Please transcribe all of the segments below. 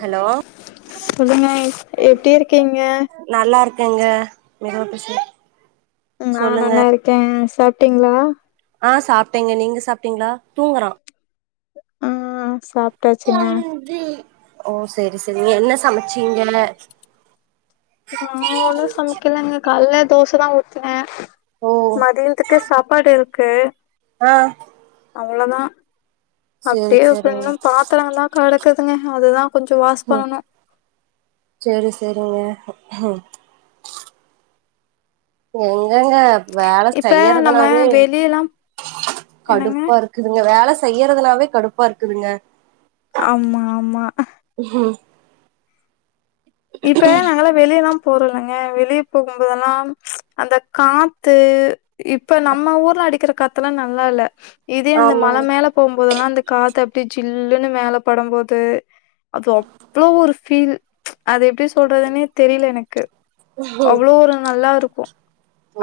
hello சொல்லுங்க எப்டி இருக்கீங்க நல்லா இருக்கங்க மிகவும் பிஸி ந நல்லாயிருக்கே சாப்பிட்டீங்களா ஆ சாப்டேங்க நீங்க சாப்டிங்களா தூங்குறா ஆ சாப் ஓ செரி செரி என்ன சமச்சீங்க நா ஒன்னு சமக்கலங்க காலையில தோசதா ஊத்துனே ஓ மதியத்துக்கு சாப்பாடு இருக்கு ஆ அவ்ளதா செரி அப்பிடியே இப்ப செரிங்க இன்னு பாத்தரங்கலா கடக்குதுங்க அதுதா கொஞ்சொ வாஷ் பண்ணணு சேரி சரிங்க எங்கங்க வேல இப்ப நம்ம செய்யறதுனாவே வெளியல்லா என்னங்க கடுப்பா இரு க்குதுங்க வேல செய்யறதுனாவே கடுப்பா இருக்குதுங்க ஆமா ஆமா ஹ்கும் இப்பலா நாங்களா வெளியலா போறலங்க வெளிய போகும்போதெல்லா அந்த காத்து இப்ப நம்ம ஊர்ல அடிக்கிற காத்தெலா நல்லாயில்ல இதே அந்த ஆமாங்க மல மேல போம்போதெல்லா அந்த காத்து அப்டியே ஜில்லுன்னு மேல படும் போது அது அவ்ளோ ஒரு ஃபீல் அது எப்டி சொல்றதுனே தெரில எனக்கு அவ்ளோ ஒரு நல்லா இருக்கு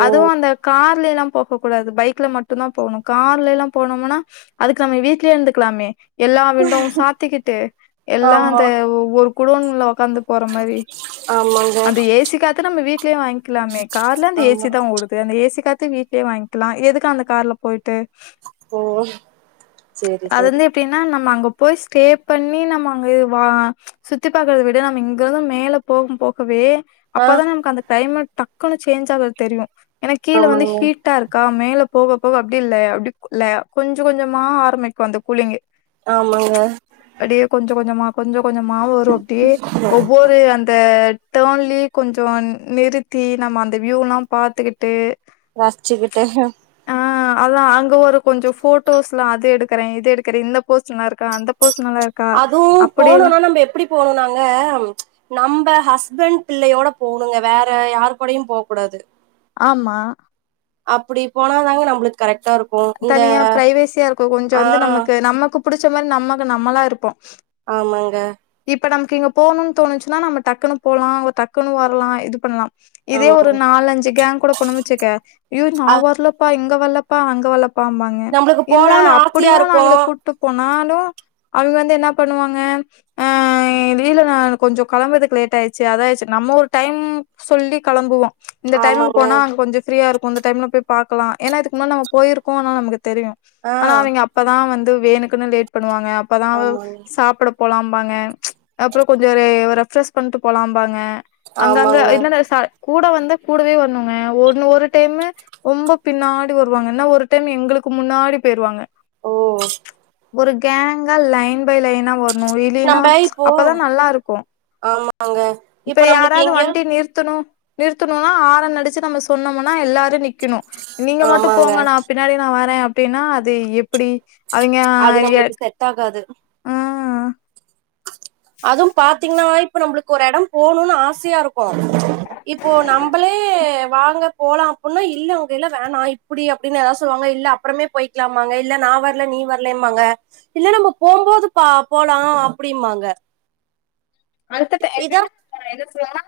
ஓ அதுவு அந்த கார்லெல்லா போக கூடாது பைக்ல மட்டு தா போகணு கார்ல எல்லா போனோம்னா அதுக்கு நாம வீட்லயே இருந்துக்கலாமே எல்லா விண்டோவு சாத்திக்கிட்டு எல்லா ஆமா அந்த ஒவ்வொரு குடோன்ல உக்காந்து போற மாரி ஆமாங்க அந்த ஏசி காத்த நம்ம வீட்லயே வாங்கிக்கலாமே கார்ல அந்த ஏசி ஆமா தா ஓடு து அந்த ஏசி காத்து வீட்லயே வாங்கிக்கலா எதுக்க அந்த கார்ல போயிட்டு ஓ சேரி செரி அப்பின்னா நம்ம அங்க போய் ஸ்டே பண்ணி நம்ம அங்கேவா சுத்தி பாக்குறத விட நம்ம இங் இங்கருந்து மேல போகும் போகவே ஆ அப்பதா நமக்கு அந்த கிளைமெட் டக்குன்னு சேஞ்ச் ஆகுறது தெரியு ஏனா கீழே வந்து ஆமாங்க ஹீட்டா இருக்கா மேல போக போக அப்டியில்ல அப்டி ல கொஞ்ச கொஞ்சமா ஆரம்பிக்கு அந்த கூலிங்கு ஆமாங்க அப்டியே கொஞ்ச கொஞ்சமா கொஞ்ச கொஞ்சமா வரு அப்டியே ஒரு அந்த டெர்ன்லே கொஞ்சோ நிறுத்தி நம்ம அந்த வியூலா பாத்துக்கிட்டு வாச்சிக்கிட்டு ஆ அதா அங்க ஒரு கொஞ்சோ ஃபோட்டோஸ்லா அது எடுக்குறே இது எடுக்குறே இந்த போஸ் நல்லா இருக்கா அந்தப் போஸ் நல்லாயிருக்கா அப்பிடியெல்லா போகலாங்க நம்ப ஹஸ்பண்ட் பிள்ளையோட போனோங்க வேற யார் கூடையு போ கூடாது ஆமா அப்டி போனாதாங்க நம்மளுக்கு கரெக்டா இருக் தனியா பிரைவேசியா இருக்கு கொஞ்ச வந்து நமக்கு நமக்கு புடிச்ச மாரி நமக்கு நம்மளா இருப்போ ஆமாங்க இப்போ நமக்கு இங்க போணும்னு தோணுச்சுன்னா நம்ம டக்குன்னு போலா ஒ டக்குன்னு வர்லா இது பண்லா இதே ஒரு ஆமாங்க நாலஞ்சு கேங் கூட போனோ வெச்சிக்க ஏய் நா அ வர்லப்பா இங்க வர்லப்பா அங்க வர்லப் பாம்பாங்க நம்மளுக்கு இல்ல போலான்னு ஆசையா அப்படியு இருக்கு நாங்கள கூட்டு போனாலு அவங்க வந்து என்ன பண்ணுவாங்க ஆ திடீனு நா கொஞ்சோ கழம்பறதுக்கு லேட் ஆயிச்சு அது ஆய்ச்சு நம்ம ஒரு டைம் சொல்லி களம்புவோ இந்த டைமுக்கு ஆமாங்க போனா அங்க கொஞ்சோ ஃப்ரீயா இருக்கு இந்த டைம்ல போய் பாக்கலா ஏனா இதுக்கு முன்ன நம்ம போயிரு போனா நமக்கு தெரியு ஆ ஆனா அவிங்க அப்பதா வந்து வேணுக்குன்னு லேட் பண்ணுவாங்க அப்பதா ஆமாங்க சாப்ட போலாம்பாங்க அப்றோ கொஞ்சோ ரெஃப்ரெஷ் பண்ட்டு போலாம்பாங்க அங்கங்க ஆமாங்க இல்லனா சார் கூட வந்தா கூடவே வருணுங்க ஒன்னு ஒரு டைமு ரொம்ப பின்னாடி வருவாங்க என்ன ஒரு டைம் எங்ளுக்கு முன்னாடி போயிருவாங்க ஓ ஒரு கேங்கா லைன் பை லைனா வர்ணு இல்லைனா நம்ப இப்போ அப்பதா நல்லா இருக்கு ஆமாங்க இப்ப நம்மளுக்கு யாராவது எங்கயா வண்டி நிறுத்தணு நிறுத்தணுனா ஆரன் அடிச்சு நம்ம சொன்னம்னா எல்லாரு நிக்கணு நீங்க மட்டு ஆமாங்க போங்க நா பின்னாடி நான் வர அப்டினா அது எப்டி அவிங்க அது நம்மளுக்கு செட் ஆகாது ஆ அதுவு பாத்தீங்கன்னா இப்ப நம்மளுக்கு ஒரு எடோ போகணுனு ஆசயா இருக்கு இப்போ நம்பளே வாங்க போலா அப்ன்னா இல்ல அங்கெல்லா வேணா இப்டி அப்டின்னு எதாவது சொல்வாங்க இல்ல அப்றமே போயிக்கலாமாங்க இல்ல நா வர்ல நீ வர்லம்பாங்க இல்ல நம்ம போம்போது பா போலா அப்டிம்பாங்க அடுத்த டை எப்டினா என்ன சொல்லுவாங்கனா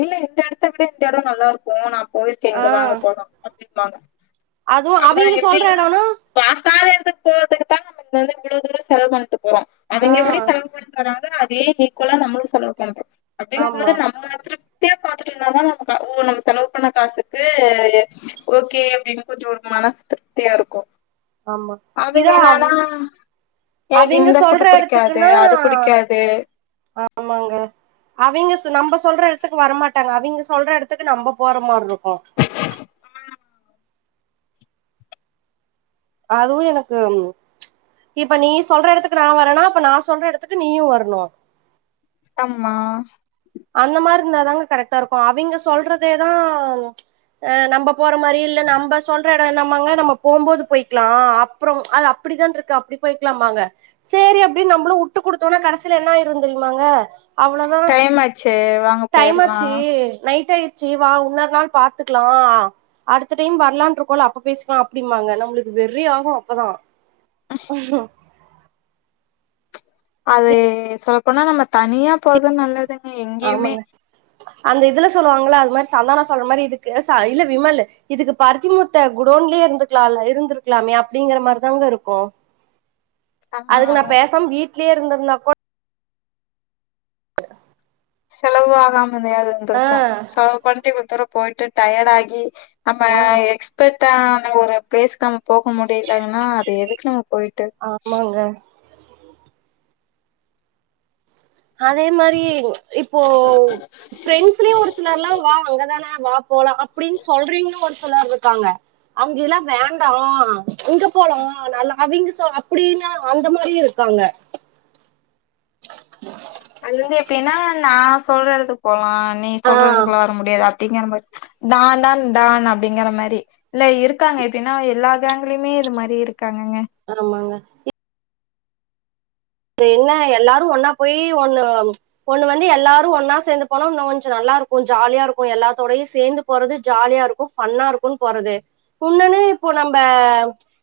இல்ல இந்த எடத்த விட இந்த எடோ நல்லா இருக்கு நா போயிருக்க இங்க வாங்க ஆஹ் போலா அப்டிம்பாங்க அதுவும் ஆனா அவங்க சொல்ற எப்டினா இடம்னா பாக்காத எடத்துக்கு போறதுக்குதா நம்ம இங்க வந்து இவ்ளோ தூரோ செலவு பண்ட்டு போறோ அவுங்க எப்டி ஆஹ் செலவு பண்ட்டு வராங்க அதையே ஈக்குவலா நம்ம செலவு பண்றோ ஆமா அப்டியாங்ம்போது நம்ம திருப்தியா பாத்துட்டு நம்மளு ஓ நம்ம செலவு பண்ண காசுக்கு ஓகே அப்டின்னு கொஞ்சோ ஒரு மனசு திருப்தியா இருக்கு ஆமா இதா அவுங் எனக்கு அவிங்க இந்த சொல்ற ஃபுட்டு பிடிக்காது எடத்துக்குனா அது பிடிக்காது ஆமாங்க அவிங்க சொன் நம்ம சொல்ற எடத்துக்கு வரமாட்டாங்க அவிங்க சொல்ற எடத்துக்கு நம்ம போற மாருக்கு அதுவு எனக்கு இப்ப நீ சொல்ற எடத்துக்கு நா வரனா அப்ப நா சொல்ற எடத்துக்கு நீயு வரணு ஆமா அந்த மார்ரி இருந்தா தாங்க கரெக்டா இருக்கு அவிங்க சொல்றதேதா அ நம்ப போற மாரி இல்லா நம்ப சொல்ற எடோ என்னமாங்க நம்ம போம்போது போய்க்லா அப்றோ அது அப்டிதான்றுக்கு அப்டி போய்க்கலாம்பாங்க சேரி அப்டின்னு நம்மளு விட்டு குடுத்துனா கடைசில என்ன ஆயிரு தெரியுமாங்க அவ்ளதா டைமாச்சு வாங்க டைமாச்சு போயிடலாம் நைட் ஆயிருச்சு வா இன்னொரு நாள் பாத்துக்கலா அடுத்த டைம் வரலான்றுக்கோல்ல அப்ப பேசிக்கலாம் அப்டிம்பாங்க நம்மளுக்கு வெறி ஆகு அப்பதா ஆயிரு அது சொல்லபோனா நம்ம தனியா போறதா நல்லதுங் ஆமாங்க அந்த இதுல சொல்லுவாங்ல்ல அது மாரி சந்தானோ சொல்ற மாரி இதுக்கு சை இல்ல விமலு இதுக்கு பருத்தி மூட்ட குடோன்லயே இருந்துக்கலால்ல இருந்திருக்கலாமே அப்டிங்கிற மாரிதாங்க இருக்கு அதுக்கு நா ஆஹ் பேசாம வீட்லயே இருந்திருந்தா கூட செலவு ஆகாமயதையாது இருந்திருக்கு ஆஹ் செலவு பண்ட்டு இவளோ தூரோ போய்ட்டு டயர்டு ஆகி நம்ம எக்ஸ்பர்ட்டான ஒரு பிளேஸ்க்கு நம்ம போக முடிலன்னா அது எதுக்கு நம்ம போய்ட்டு ஆமாங்க அதே மாரி இப்போ ஃப்ரெண்ட்ஸ்லயு ஒரு சிலர்ல்லா வா அங்கதான வா போலா அப்டின்னு சொல்றீங்கவளூ ஒரு சிலர் இருக்காங்க அங்கெல்லா வேண்டா இங்க போலா நல்லா அவிங்க சொ அப்டின்னா அந்த மாரியு இருக்காங்க ஹ அது வந்து எப்டின்னா நா சொல்ற எடத்துக்கு போலா நீ ஆஹ் சொல்றதுக்கெல்லா வர முடியாது அப் டிங்கற மாரி நான் தான் டான் அப்டிங்கிற மாரி இல்ல இருக்காங்க எப்டின்னா எல்லா கேங்லயுமே இது மாரி இருக்காங்கங்க ஆமாங்க இப் இது என்ன எல்லாரு ஒன்னா போயி ஒன்னு ஒன்னு வந்து எல்லாரு ஒன்னா சேந்து போலா இன்னு கொஞ்ச நல்லாருக்கும் ஜாலியா இருக்கு எல்லாத்தோடயு சேந்து போறது ஜாலியா இருக்கு ஃபன்னா இருக்குன்னு போறது உன்னொன்னு இப்ப நம்ப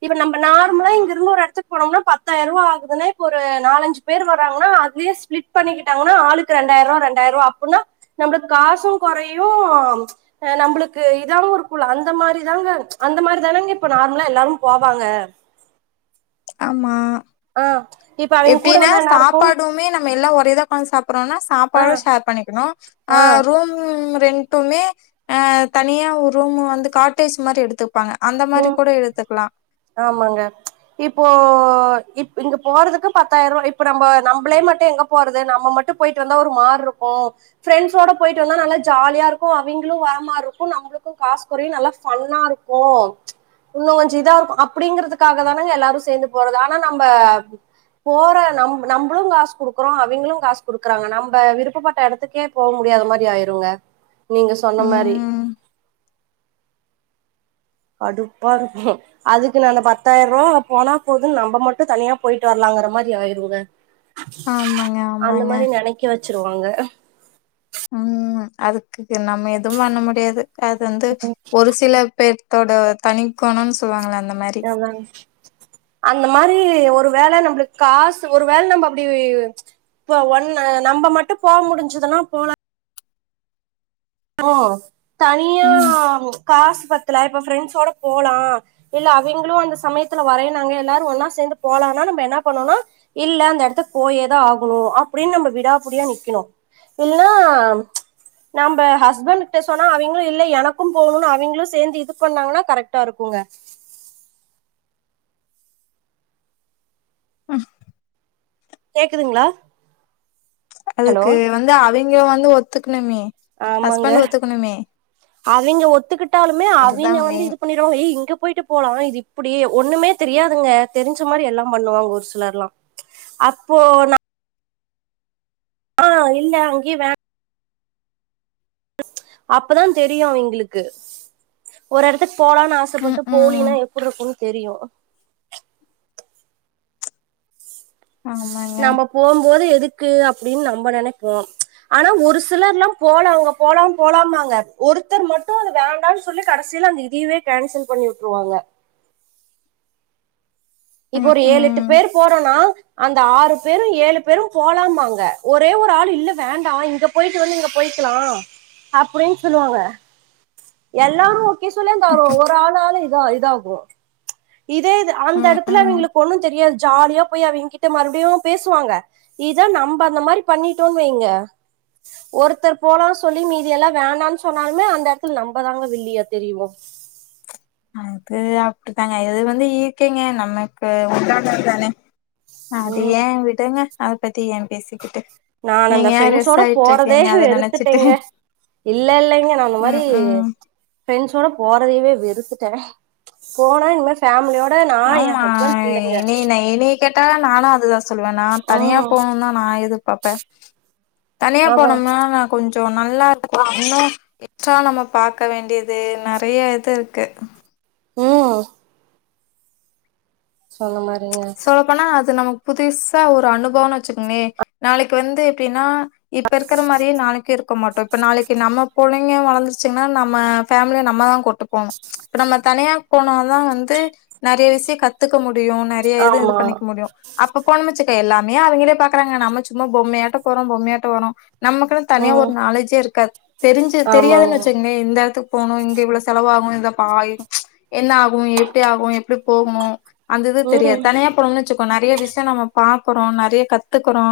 இப்ப நம்ப நார்மலா இங்கருந்து ஒரு எடத்துக்கு போனோம்னா பத்தாயிரூவா ஆகுதுன்னா இப்ப ஒரு நாலஞ்சு பேர் வராங்கன்னா அதுலயே ஸ்பிலிட் பண்ணிக்கிட்டாங்கன்னா ஆளுக்கு ரெண்டாயிரூவா ரெண்டாயிரூவா அப்புன்னா நம்பளுக்கு காசு கொறையு ஆ நம்பளுக்கு இதாவு இருக்குல்ல அந்த மாரிதாங்க அந்த மாரி தானங்க இப்ப நார்மலா எல்லாரும் போவாங்க ஆமா ஆஹ் இப்ப அவங்க கூட எப்டின்னா வந்தா என்ன இருக்கும் சாப்பாடுமே நம்ம எல்லா ஒரே இதா சாப்புறோன்னா சாப்பாடு ஆஹ் ஷேர் பண்ணிக்கணு ஆ ஆஹ் ரூம் ரெண்ட் மட்டுமே ஆ தனியா ஒரு ரூமு வந்து காட்டேஜ் மாரி எடுத்துப் பாங்க அந்த மாரி உம் கூட எடுத்துக்கலா ஆமாங்க இப்போ இப் இங்க போறதுக்கு பத்தாயிரூவா இப்ப நம்ப நம்பளே மட்டு எங்க போறது நம்ம மட்டும் போயிட்டு வந்தா ஒரு மார் இருக்கு ஃப்ரெண்ட்ஸோட போயிட்டு வந்தா நல்லா ஜாலியா இருக்கு அவிங்களு வர மாரி இருக்கு நம்பளுக்கு காஸ் கொறையு நல்லா ஃபன்னாருக் கு இன்னு கொஞ்ச இதாருக் அப்டிங்கறதுக்காக தானங்க எல்லாரு சேந்து போறது ஆனா நம்ப போற நம் நம்பளு காஸ் குடுக்குறோ அவிங்களு காஸ் குடுக்குறாங்க நம்ப விருப்பப்பட்ட எடத்துக்கே போ முடியாத மாரி ஆயிருங்க நீங்க சொன்ன மாரி ம் கடுப்பா இருக்கு அதுக்கு நானு பத்தாயிரூவா போனா போதுன்னு நம்ப மட்டு தனியா போயிட்டு வர்லாங்கற மாரி ஆயிருங்க ஆமாங்க அந்த ஆமாங்க மாரி நெனைக்க வச்சிருவாங்க ம் அதுக்கு நம்ம எதுவு பண்ண முடியாது அது வந்து ஒரு சில பேர்த்தோட தனிக்கொணன்னு சொல்லுவாங்கல்ல அந்த மாரி அதா அந்த மாரி ஒரு வேல நம்பளுக் காசு ஒரு வேல நம்ப அப்டி இப்ப ஒன்ன நம்ப மட்டு போவ முடிஞ்சுதுனா போலா ஓ தனியா ம் காஸ் பத்தல இப்ப ஃப்ரெண்ட்ஸோட போலா இல்ல அவிங்களு அந்த சமயத்துல வரேன்னாங்க எல்லாரு ஒன்னா சேந்து போலான்னா நம்ப என்ன பண்ணுன்னா இல்ல அந்த எடத்துக்கு போயேதா ஆகணு அப்டின்னு நம்ப விடாபிடியா நிக்கணு இல்ல நம்ப ஹஸ்பண்டுட்ட சொன்னா அவிங்களு இல்ல எனக்கும் போவுணுன்னு அவிங்களு சேந்து இது பண்ணாங்கன்னா கரெக்டா இருக்குங்க ம் கேக்குதுங்களா ஹலோ அதுக்கு வந்து அவிங்க வந்து ஒத்துக்கணுமே ஆமாங்க ஹஸ்பண்ட் ஒத்துக்கணுமே அவிங்க ஒத்துக்கிட்டாலுமே அதுதா அவிங்க வந்து மெயின் இது பண்ணிட் ஓ ஏய் இங்க போய்ட்டு போலா இது இப்டி ஒன்னுமே தெரியாதுங்க தெரிஞ்ச மாரி எல்லா பண்ணுவாங்க ஒரு சிலர்லா அப்போ நா இல்ல அங்கியே வே அப்பதா தெரியு அவிங்களுக்கு ஒரு எடத்துக் போலான் ம் ஆசப்பட்டு ம் போலினா எப்டி இருக்குன் தெரியு ஆமாங்க நம்ம போம்போது எதுக்கு அப்டின் நம்ப நெனைப்போ ஆனா ஒரு சிலர் லா போலாங்க போலா போலாம்னாங்க ஒருத்தர் மட்டு அத வேண்டான் சொல்லி கடைசில அந்த இது லீவே கேன்சல் பண்ணி வுட்ருவாங்க இப்போ ம் ஒர் ஏழெட்டு ம் பேர் போறோன்னா அந்த ஆறு பேரும் ஏழு பேரும் போலாம்பாங்க ஒரே ஒரு ஆளு இல்ல வேண்டா இங்கப் போய்ட்டு வந்து இங்க போய்க்கலா அப்டின் சொல்லுவாங்க எல்லாரு ஒகே சொல்லே அந்த ஒர் ஒரு ஆளால இதா இதாகு இதே இது அந்த ம் எடத் ம் ஒண்ணு தெரியாது ஜாலியா போய் அவிங்கிட்ட மறுபடியு பேசுவாங்க இதா நம்ப அந்த மாரி பண்ணிட்டோன் வைங்க ஒருத்தர் போலான் சொல்லி மீதியெல்லா வேண்டான் சொன்னாலுமே அந்த எடத்துல நம்பதாங்க வில்லியா தெரிவோ அது அப்டிதாங்க இது வந்து இயர்க்கேங்க நமக்கு உண்டானதானே அது ம் ஏ விடுங்க அதபத்தி ஏன் பேசிக்கிட்டு நான் நீங்க அந்த ஏன் ரெஸ் ஃப்ரெண்ஸோட ஆயிட்டு போறதே இருக்கீங்க அத நெனச்சிட்டு வெறுத்துட்டேங்க இல்ல இல்லைங்க நா அந்த மாரி ம் ம் ஃப்ரெண்ஸோட போறதையவே வெறுத்துட்டே போனா இனிமேல் ஃபேமிலியோ ஆமா ஏனேன ஏனே கேட்டா நானு அதுதா சொல்லுவே நா தனியா ம் போன்தா நா எதிர்பாப்பே தனியா அதா போனோம்னா நா கொஞ்சோ நல்லா இருந்துக்லா இன்னு விட்டா நம்ம பாக்க வேண்டியது நெறைய இது இருக்கு உம் சொன்ன மாரிங்க போனா அது நமக்கு புதுசா ஒரு அனுபவன் வச்சுக்கோங்ளே நாளைக்கு வந்து எப்டின்னா இப்ப இருக்கிற மாரியே நாளைக்கு இருக்க மாட்டோ இப்ப நாளைக்கு நம்ம புள்ள ங்க வளந்துச்சுங்கன்னா நம்ம ஃபேமிலியா நம்ம தா கூட்டுப்போனு இப்ப நம்ம தனியா போனாதா வந்து நெறைய விஷயம் கத்துக்க முடியு நெறைய இது இது ஆமா பண்ணிக்க முடியு அப்ப போனோம் வச்சிக்கோ எல்லாமே அவுங்களே பாக்குறாங்க நம்ம சும்மா பொம்மையாட்டோ போறோ பொம்மையாட்டோ வாரோ நமக்கு தனியா ஒரு ம் நாலெட்ஜே இருக்காது தெரிஞ்சு தெரியாதுன் ஆமாங்க வச்சுங்ளே இந்த இடத்துக் போனோ இங்க இவ்ளோ செலவாகு இந்த பாய் என்னாகு எப்டி ஆகும் எப்டி போகணு அந்த இது ம் தெரியாது தனியா போறோ வச்சுக்கோ நெறைய விஷயம் நம்ம பாக்குறோ நெறைய கத்துக்குறோ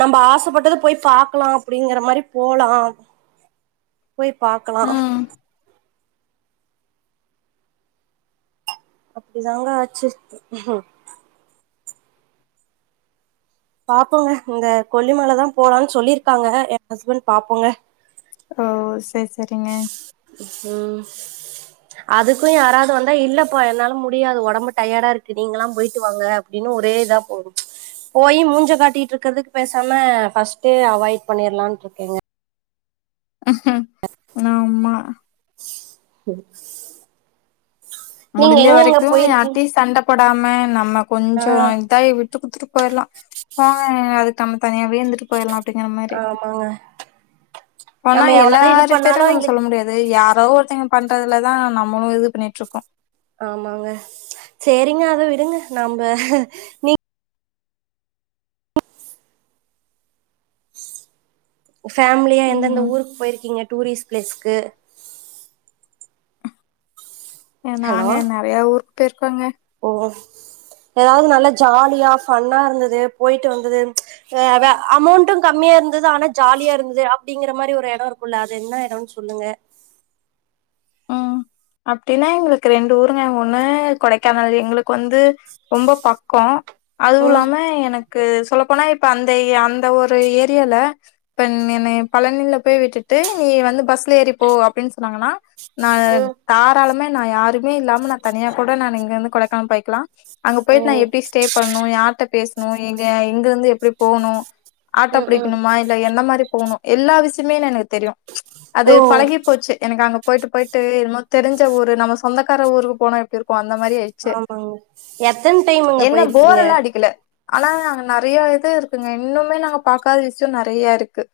நம்ப ஆசப்பட்டது போய் பாக்கலா அப்டிங்கிற மாரி போலாம் போய் பாக்கலா ம் அப்டி தாங்க ஆச்சு பாப்போங்க இந்த கொல்லிமல தா போலான் சொல்லியிருக்காங்க எ ஹஸ்பண்ட் பாப்போங்க ஓ சேர் சேரிங்க உம் அதுக்கு யாராவது வந்தா இல்லப்பா என்னால முடியாது ஒடம்பு டயர்டா இருக்கு நீங்கல்லா போய்ட்டு வாங்க அப்டின் ஒரே இதா போகும் போய் மூஞ்ச காட்டிட்டு இருக்கிறதுக்கு பேசாம ஃபர்ஸ்ட்டே அவாய்ட் பண்ணிறலானு இருக்கேங்க ஆமா [unintelligible] நீங்க முடிஞ்ச எங்கெங்க வரைக்கும் போயிருக்கீங்க யார்ட்டியு சண்டபோடாம நம்ம ஆ கொஞ்சோ இதாய் விட்டு குடுத்துட்டு போய்றலாம் போங்கங்க அதுக்கு நம்ம தனியாவே இருந்துட்டு போய்டலாம் அப்டிங்கிற மாரி ஆ ஆனா எல்லாரு பண்ணாலு பேரும் நம்ம எங்களுக்கு சொல்ல முடியாது யாரோ ஒருத்தங்க பண்றதுல தான் நம்மளும் இது பண்ணிட்டு இருக்கோம் ஆமாங்க சேரிங்க அத விடுங்க நம்ப நீ ஃபேமிலியா எந்த எந்த ம் ஊருக்கு போய்ருக்கீங்க டூரிஸ்ட் பிளேஸ்க்கு எ ஹலோ நாங்க நறையா ஊருக்கு போய்ருக்கோங்க ஓ ஒஸ் எதாவது நல்லா ஜாலியா ஃபன்னா இருந்தது போய்ட்டு வந்தது அ வே அமௌண்டும் கம்மியா இருந்தது ஆனா ஜாலியா இருந்தது அப்டிங்கிற மாரி ஒரு இடம் இருக்குல்ல அது என்ன இடம்ன்னு சொல்லுங்க ம் அப்டின்னா எங்களுக்கு ரெண்டு ஊருங்க ஒண்ணு கொடைக்கானல் எங்களுக்கு வந்து ரொம்ப பக்கோம் அதுவும் ம் இல்லாம எனக் கு சொல்ல போனா இப்ப அந்த ஏ அந்த ஒரு ஏரியால இப்ப என் என்னைய கொழந்தைகள போய் விட்டுட்டு நீ வந்து பஸ்ல ஏறிப்போ அப்டின்னு சொன்னாங்கன்னா நான் ம் தாராளமே நான் யாருமே இல்லாம நா தனியா கூட நான் இங்க வந்து கொடைக்கானல் போய்க்கலாம் அங்க ஓ போய்ட்டு நான் எப்டி ஸ்டே பண்ணும் யார்ட்ட பேசணும் எங்க எங்க இருந்து எப்டி போணும் ஆட்டோ ம் ம் பிடிக்கணுமா இல்ல எந்த மாரி போணும் எல்லா விஷயமே எனக்கு தெரியு அது ஓ பழகி போச்சு எனக்கு அங்க போய்ட்டு போய்ட்டு என்மோ தெரிஞ்ச ஊரு நம்ம சொந்தக்கார ஊருக்கு போன இருக்கும் அந்த மாரி ஆய்டுச்சு ஆமாங்க எத்தன டைமுங்க என்ன போர் போயிருக்கீங்க எல்லா அடிக்கல ஆனா அங்க நறையா இது இருக்குங்க இன்னுமே நாங்க பாக்காத விஷயோ நறையா இருக்கு